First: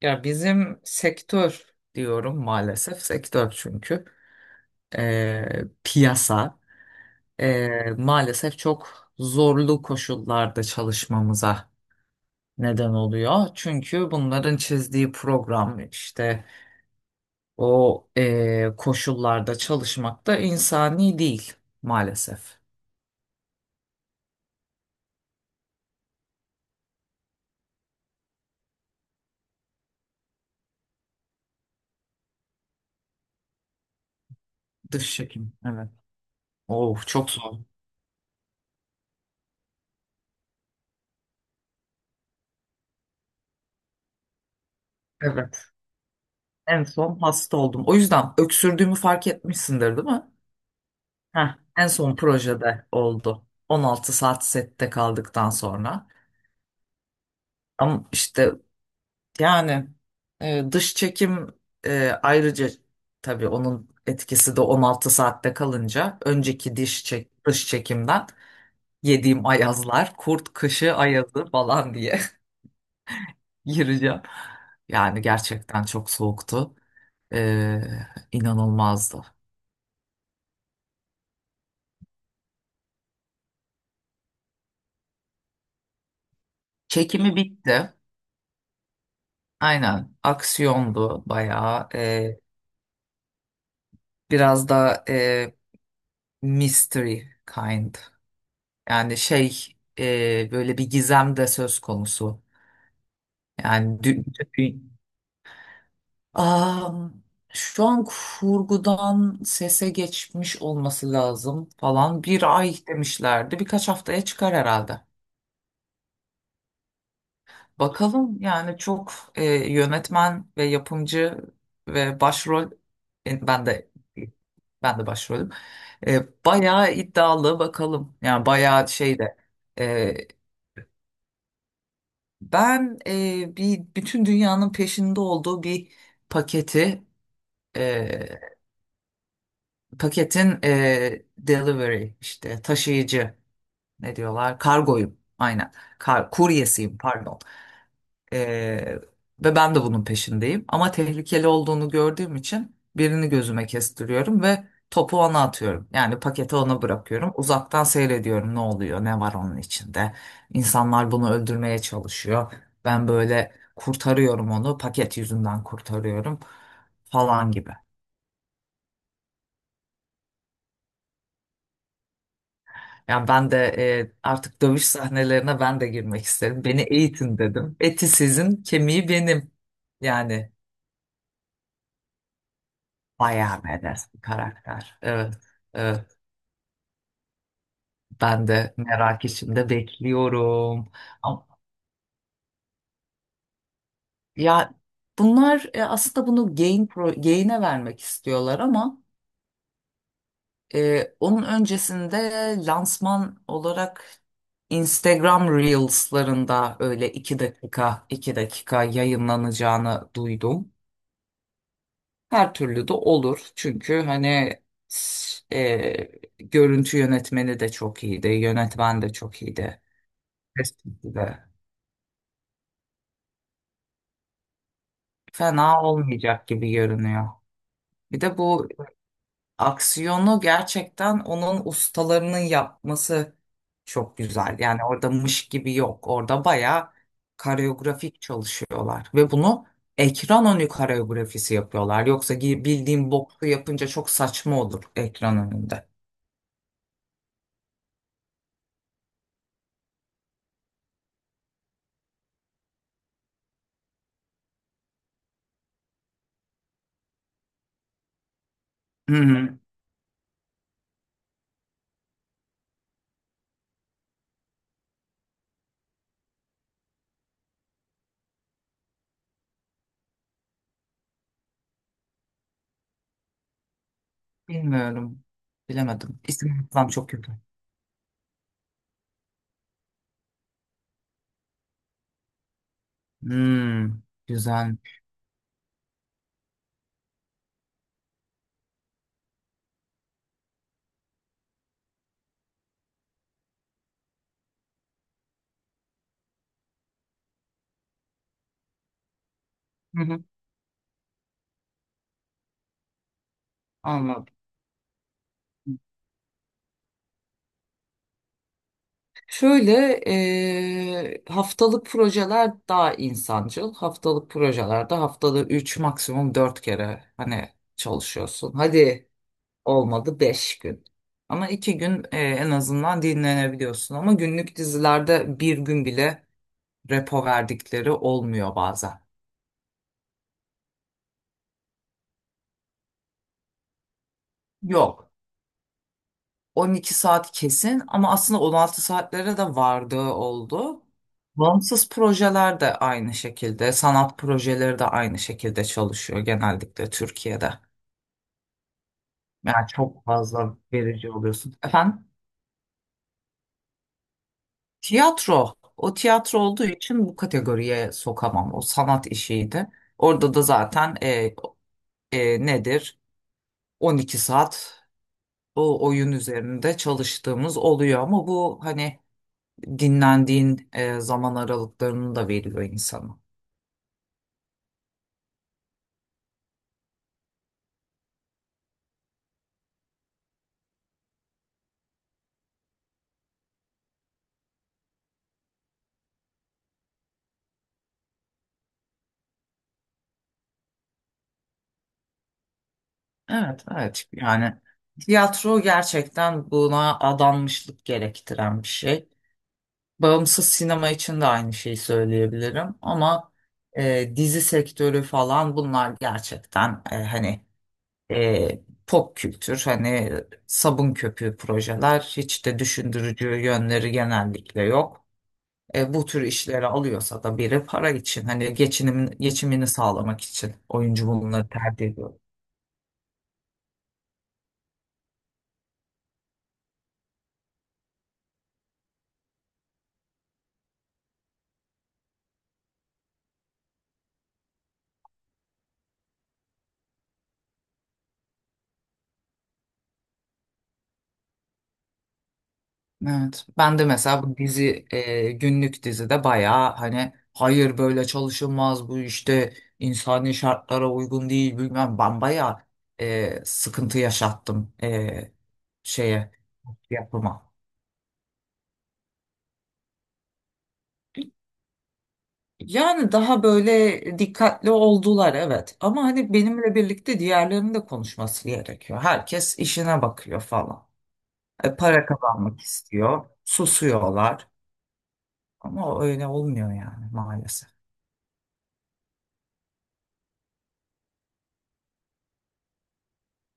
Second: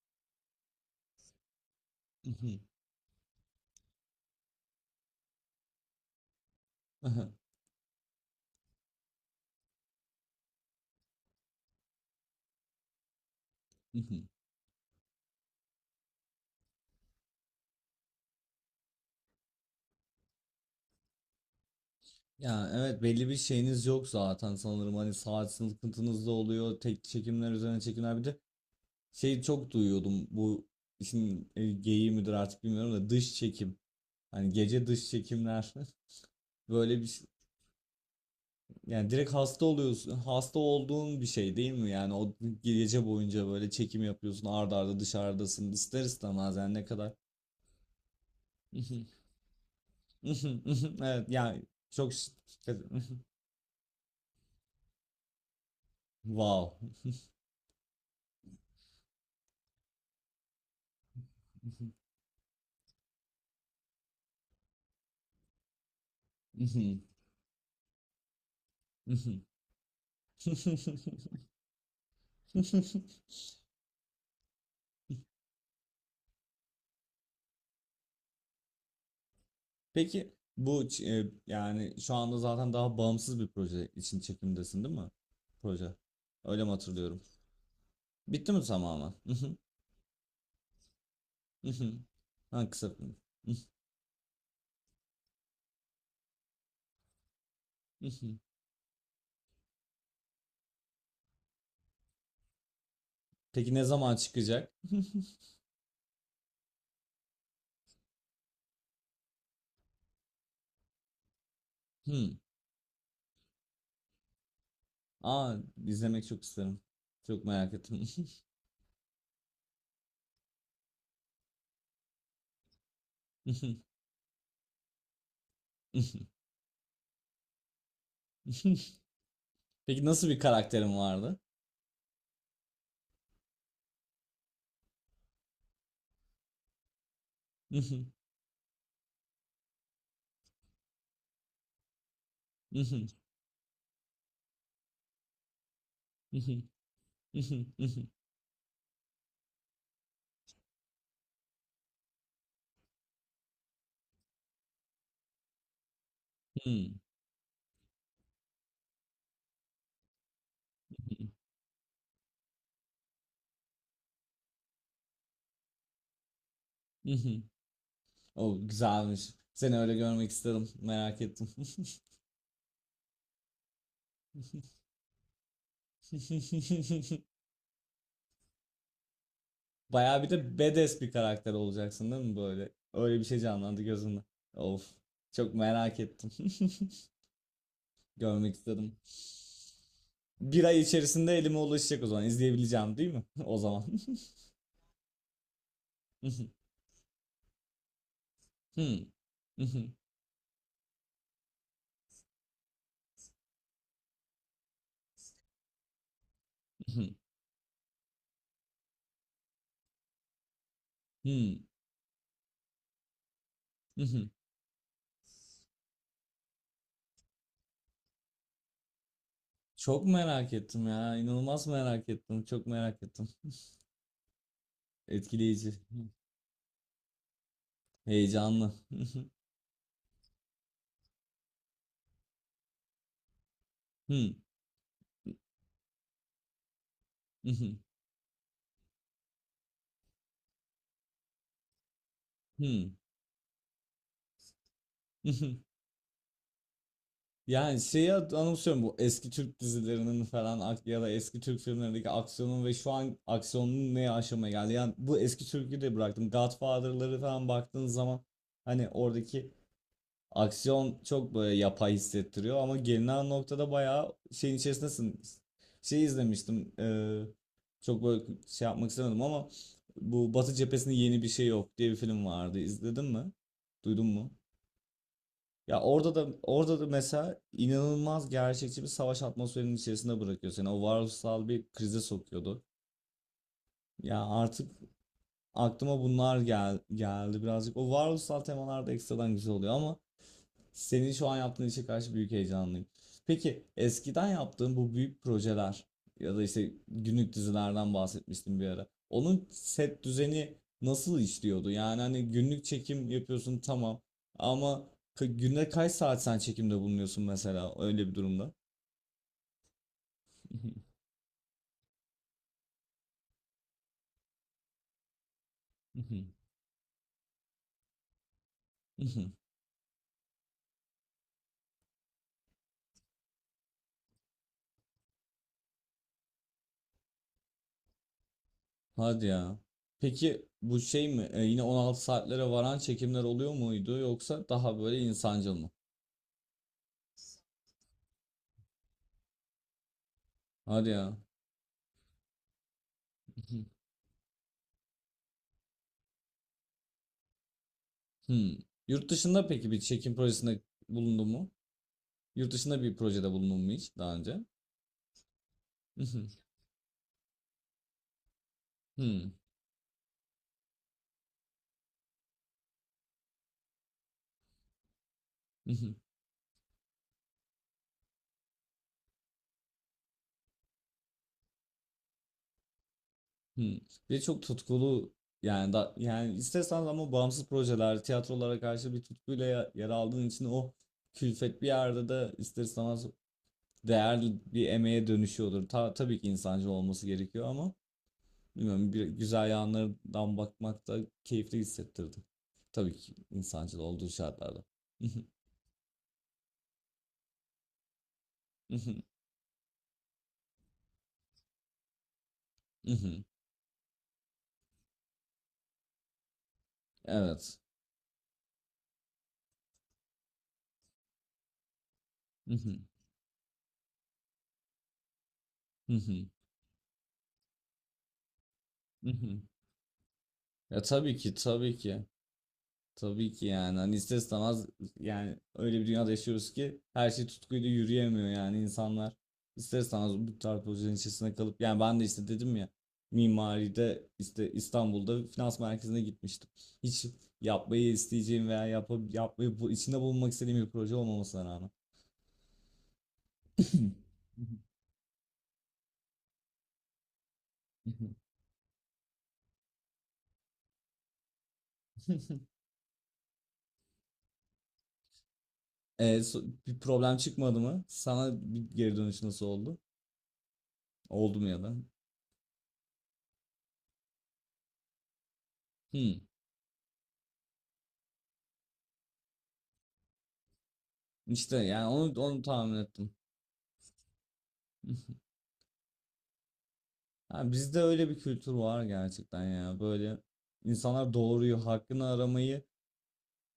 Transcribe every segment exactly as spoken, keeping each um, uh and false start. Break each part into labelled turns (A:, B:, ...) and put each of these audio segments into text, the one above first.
A: Ya bizim sektör diyorum,
B: Mhm,
A: maalesef sektör, çünkü Ee, piyasa
B: aha,
A: ee, maalesef çok zorlu koşullarda çalışmamıza neden oluyor. Çünkü
B: mhm.
A: bunların çizdiği program işte o ee, koşullarda çalışmak da insani değil maalesef.
B: Ya evet belli bir şeyiniz yok zaten sanırım hani saat sıkıntınız da oluyor, tek çekimler üzerine çekimler. Bir de şey, çok duyuyordum bu işin e, geyiği midir artık bilmiyorum da, dış çekim, hani gece dış
A: Dış çekim,
B: çekimler.
A: evet.
B: böyle
A: Oh,
B: bir ş-
A: çok zor.
B: Yani direkt hasta oluyorsun, hasta olduğun bir şey değil mi yani? O gece boyunca böyle çekim yapıyorsun, arda arda
A: Evet.
B: dışarıdasın, ister istemez yani ne
A: En
B: kadar...
A: son hasta oldum. O yüzden öksürdüğümü fark etmişsindir değil mi?
B: Evet
A: Heh,
B: yani.
A: en
B: Çok.
A: son projede oldu. on altı saat sette kaldıktan sonra.
B: Wow.
A: Ama işte yani e, dış çekim, e, ayrıca tabii onun etkisi de on altı saatte kalınca önceki
B: Mhm,
A: diş çek, dış çekimden
B: mhm.
A: yediğim ayazlar, kurt kışı ayazı falan diye gireceğim. Yani gerçekten çok soğuktu. E, inanılmazdı.
B: Peki bu ç- e, yani şu anda zaten daha bağımsız bir proje için çekimdesin değil mi? Proje. Öyle mi hatırlıyorum?
A: Çekimi bitti.
B: Bitti mi tamamen? Mhm,
A: Aynen, aksiyondu bayağı.
B: mhm.
A: E,
B: Ha, kısa film. Mhm,
A: Biraz da e, mystery kind.
B: mhm.
A: Yani şey, e, böyle bir gizem de söz konusu.
B: Peki ne
A: Yani
B: zaman
A: dü-
B: çıkacak?
A: dü- Am, Şu an kurgudan sese geçmiş olması lazım falan.
B: Hmm.
A: Bir ay demişlerdi. Birkaç haftaya çıkar herhalde.
B: Aa, izlemek çok isterim. Çok merak ettim.
A: Bakalım, yani çok e, yönetmen ve yapımcı ve başrol, e, ben de ben de başrolüm. E, bayağı iddialı bakalım. Yani bayağı şey de,
B: Peki
A: e,
B: nasıl bir karakterin vardı?
A: ben e, bir bütün dünyanın peşinde olduğu bir paketi, e, paketin, e, delivery, işte taşıyıcı, ne diyorlar, kargoyum, aynen. Kar, kuryesiyim pardon. Ee, ve ben de bunun peşindeyim. Ama tehlikeli olduğunu gördüğüm için birini gözüme kestiriyorum ve topu ona atıyorum. Yani paketi ona
B: Hmm.
A: bırakıyorum. Uzaktan seyrediyorum ne oluyor, ne var onun içinde. İnsanlar bunu öldürmeye çalışıyor. Ben böyle kurtarıyorum onu, paket yüzünden kurtarıyorum falan gibi.
B: O güzelmiş. Seni öyle görmek istedim. Merak ettim.
A: Yani ben de e, artık dövüş sahnelerine ben de girmek isterim. Beni eğitin dedim. Eti sizin, kemiği benim.
B: Bayağı bir
A: Yani,
B: de badass bir karakter olacaksın değil mi böyle? Öyle bir şey
A: bayağı
B: canlandı
A: badass bir
B: gözümde. Of.
A: karakter. Evet,
B: Çok merak
A: evet.
B: ettim.
A: Ben
B: Görmek
A: de
B: istedim.
A: merak içinde
B: Bir ay
A: bekliyorum.
B: içerisinde
A: Ama-
B: elime ulaşacak o zaman. İzleyebileceğim değil mi? O zaman.
A: Ya bunlar e, aslında bunu Gain Pro, Gain'e vermek istiyorlar ama e, onun öncesinde lansman olarak Instagram Reels'larında öyle iki dakika iki dakika yayınlanacağını duydum. Her türlü de olur. Çünkü hani s- e, görüntü yönetmeni de çok iyiydi, yönetmen de çok iyiydi.
B: Çok merak ettim ya.
A: Kesinlikle.
B: İnanılmaz merak ettim. Çok merak ettim. Etkileyici.
A: Fena olmayacak gibi görünüyor. Bir de bu
B: Heyecanlı.
A: aksiyonu gerçekten onun ustalarının yapması çok güzel. Yani orada mış gibi yok. Orada bayağı
B: Hı hı.
A: koreografik çalışıyorlar. Ve bunu ekran önü koreografisi yapıyorlar. Yoksa gi-
B: Hıı.
A: bildiğim boksu yapınca çok saçma olur
B: Hı
A: ekran
B: hı.
A: önünde.
B: Yani, şeyi hat anımsıyorum bu eski Türk dizilerinin falan ak ya da eski Türk filmlerindeki aksiyonun, ve şu an aksiyonun ne aşamaya geldi. Yani bu eski Türk'ü de bıraktım, Godfather'ları falan baktığın zaman hani oradaki
A: Hı-hı.
B: aksiyon çok böyle yapay hissettiriyor, ama gelinen noktada bayağı şeyin içerisindesin. Şey izlemiştim. Eee, çok böyle şey yapmak istemedim ama bu Batı Cephesi'nin Yeni Bir Şey Yok diye bir film vardı. İzledin mi? Duydun mu?
A: Bilmiyorum.
B: Ya orada
A: Bilemedim.
B: da,
A: İsim
B: orada da
A: hafızam çok kötü.
B: mesela inanılmaz gerçekçi bir savaş atmosferinin içerisinde bırakıyor seni. O varoluşsal bir krize sokuyordu.
A: Hmm,
B: Ya artık
A: güzel.
B: aklıma bunlar gel geldi birazcık. O varoluşsal temalar da ekstradan güzel oluyor, ama senin şu an yaptığın işe karşı büyük heyecanlıyım. Peki eskiden yaptığın bu büyük projeler ya da işte günlük dizilerden bahsetmiştim bir ara. Onun set
A: Hı-hı.
B: düzeni nasıl işliyordu? Yani hani günlük çekim yapıyorsun, tamam,
A: Anladım.
B: ama ka- günde kaç saat sen çekimde bulunuyorsun mesela öyle bir durumda?
A: Şöyle eee, haftalık projeler daha insancıl. Haftalık projelerde haftada üç, maksimum dört kere hani çalışıyorsun. Hadi olmadı beş gün. Ama iki gün eee, en azından dinlenebiliyorsun. Ama günlük dizilerde bir gün bile repo verdikleri olmuyor bazen.
B: Hadi ya. Peki bu şey mi? E, yine on altı saatlere varan çekimler oluyor muydu, yoksa daha böyle
A: Yok,
B: insancıl mı?
A: on iki saat kesin, ama aslında on altı saatlere de vardığı oldu.
B: Hadi ya.
A: Bağımsız projeler de aynı şekilde, sanat projeleri de aynı şekilde çalışıyor genellikle Türkiye'de.
B: Hmm. Yurt dışında
A: Yani
B: peki bir
A: çok
B: çekim
A: fazla
B: projesinde
A: verici
B: bulundun mu?
A: oluyorsun. Efendim,
B: Yurt dışında bir projede bulundun mu hiç daha önce?
A: tiyatro. O
B: Mhm,
A: tiyatro olduğu için bu kategoriye sokamam. O sanat
B: Hmm.
A: işiydi. Orada da zaten e, e, nedir, on iki saat o
B: Mhm,
A: oyun üzerinde çalıştığımız oluyor, ama bu hani dinlendiğin e, zaman aralıklarını da veriyor insana.
B: Hmm. Bir de çok tutkulu, yani da, yani istersen, ama bağımsız projeler, tiyatrolara karşı bir tutkuyla ya- yer aldığın için o külfet bir yerde de ister istemez değerli bir emeğe dönüşüyordur. Ta, tabii ki insancıl olması gerekiyor ama, bilmiyorum, bir güzel yanlarından bakmak da keyifli hissettirdi. Tabii ki
A: Evet,
B: insancıl
A: evet.
B: olduğu
A: Yani
B: şartlarda.
A: tiyatro gerçekten buna adanmışlık gerektiren bir şey. Bağımsız sinema için de aynı şeyi söyleyebilirim, ama e, dizi sektörü falan, bunlar gerçekten, e, hani
B: Evet.
A: e, pop kültür, hani e, sabun köpüğü projeler, hiç
B: Hı
A: de
B: hı.
A: düşündürücü yönleri genellikle yok.
B: Hı
A: E, bu tür
B: hı.
A: işleri alıyorsa da biri para için, hani
B: Hı
A: geçinimin,
B: hı.
A: geçimini sağlamak için
B: Ya
A: oyuncu
B: tabii ki,
A: bunları
B: tabii
A: tercih
B: ki.
A: ediyor.
B: Tabii ki yani. Hani ister istemez yani öyle bir dünyada yaşıyoruz ki her şey tutkuyla yürüyemiyor yani insanlar. İster istemez bu tarz projelerin içerisinde kalıp, yani ben de işte dedim ya, mimaride işte İstanbul'da finans merkezine gitmiştim. Hiç yapmayı isteyeceğim veya yapıp yapmayı bu, içinde bulunmak istediğim bir proje olmamasına rağmen.
A: Evet. Ben de mesela bu dizi, e, günlük dizide, bayağı hani hayır, böyle çalışılmaz bu işte, insani şartlara uygun değil bilmem, ben bayağı e, sıkıntı yaşattım e, şeye,
B: Bir problem
A: yapıma.
B: çıkmadı mı? Sana bir geri dönüş nasıl oldu? Oldu mu, ya da?
A: Yani daha böyle dikkatli oldular, evet, ama
B: Hmm.
A: hani benimle birlikte diğerlerinin de konuşması gerekiyor. Herkes işine bakıyor falan.
B: İşte
A: E,
B: yani
A: para
B: onu onu
A: kazanmak
B: tahmin ettim.
A: istiyor. Susuyorlar. Ama öyle olmuyor yani
B: Ha,
A: maalesef.
B: bizde öyle bir kültür var gerçekten ya. Böyle insanlar doğruyu, hakkını aramayı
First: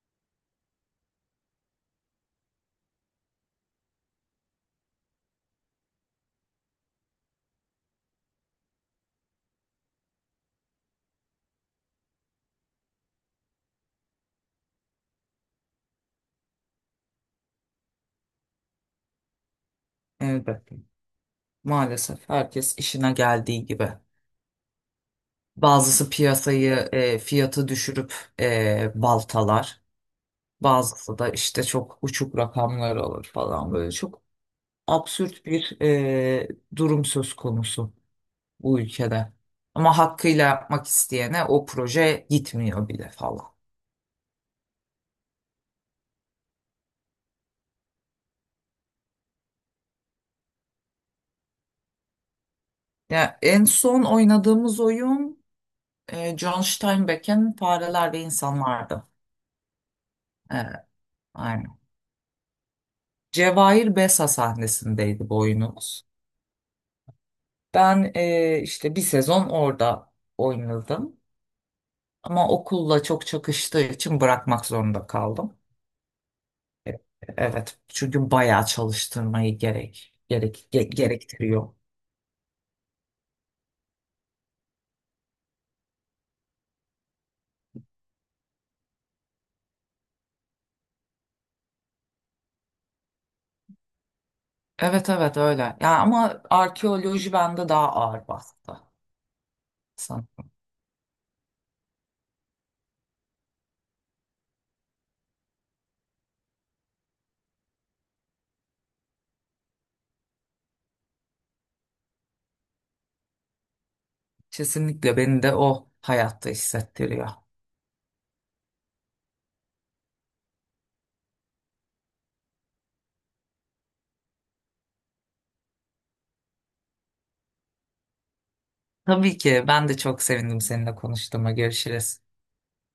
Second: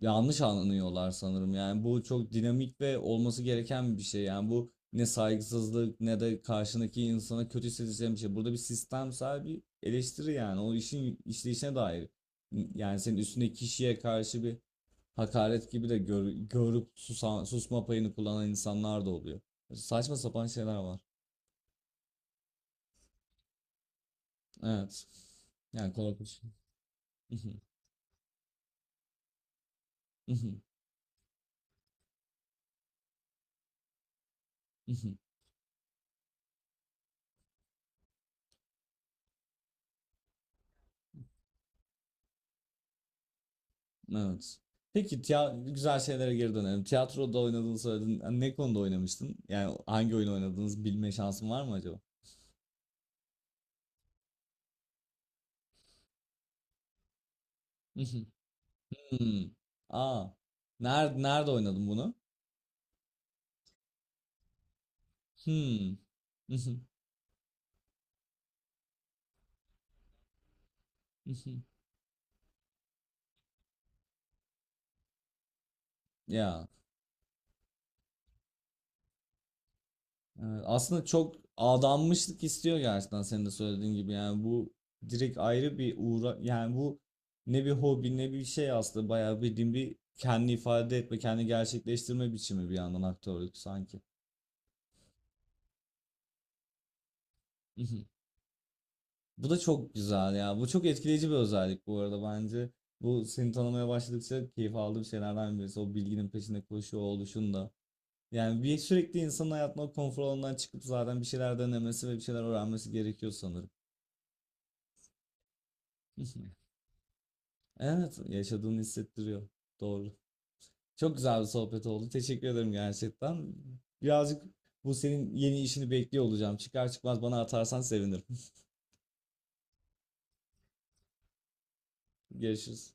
B: yanlış anlıyorlar sanırım. Yani bu çok dinamik ve olması gereken bir şey. Yani bu ne saygısızlık, ne de karşındaki insana kötü hissedeceğim bir şey. Burada bir sistemsel bir eleştiri yani. O işin işleyişine dair. Yani senin üstündeki kişiye karşı bir hakaret gibi de gör, görüp susan, susma payını kullanan insanlar da oluyor. Saçma sapan şeyler
A: Elbette.
B: var.
A: Maalesef herkes işine geldiği gibi.
B: Evet. Yani
A: Bazısı
B: korkunç.
A: piyasayı, e, fiyatı düşürüp e, baltalar. Bazısı da işte çok uçuk rakamlar alır falan böyle. Çok absürt bir e, durum söz konusu bu ülkede. Ama hakkıyla yapmak isteyene o proje gitmiyor bile falan.
B: Evet. Peki tiya- güzel şeylere geri dönelim. Tiyatroda oynadığını söyledin. Yani ne konuda oynamıştın? Yani hangi oyun oynadığınızı bilme şansın var mı acaba?
A: Ya en son oynadığımız oyun, E, John Steinbeck'in Fareler ve
B: Mhm.
A: İnsanlardı.
B: Hmm. Aa.
A: E,
B: Nerede nerede
A: aynen.
B: oynadın bunu?
A: Cevahir Besa sahnesindeydi bu
B: Hmm.
A: oyunumuz.
B: Mhm.
A: Ben e, işte bir sezon orada oynadım.
B: Mhm.
A: Ama okulla çok çakıştığı için bırakmak zorunda kaldım.
B: Ya.
A: Evet, çünkü bayağı çalıştırmayı gerek,
B: Evet,
A: gerek ge-
B: aslında çok
A: gerektiriyor.
B: adanmışlık istiyor gerçekten, senin de söylediğin gibi. Yani bu direkt ayrı bir uğra, yani bu ne bir hobi ne bir şey, aslında bayağı bildiğin bir kendi ifade etme, kendi gerçekleştirme biçimi bir yandan aktörlük sanki.
A: Evet, evet, öyle. Ya ama arkeoloji bende daha
B: Mhm.
A: ağır bastı.
B: Bu da çok güzel
A: Sanırım.
B: ya, bu çok etkileyici bir özellik bu arada, bence bu seni tanımaya başladıkça keyif aldığım şeylerden birisi o bilginin peşinde koşuyor oluşun da. Yani bir sürekli insanın hayatına o konfor alanından çıkıp zaten bir şeyler denemesi ve bir şeyler öğrenmesi gerekiyor sanırım.
A: Kesinlikle beni de o hayatta hissettiriyor.
B: Evet, yaşadığını hissettiriyor. Doğru. Çok güzel bir sohbet oldu. Teşekkür ederim gerçekten. Birazcık bu senin yeni işini bekliyor olacağım. Çıkar çıkmaz bana atarsan sevinirim.
A: Tabii ki ben de çok sevindim seninle konuştuğuma. Görüşürüz.
B: Görüşürüz.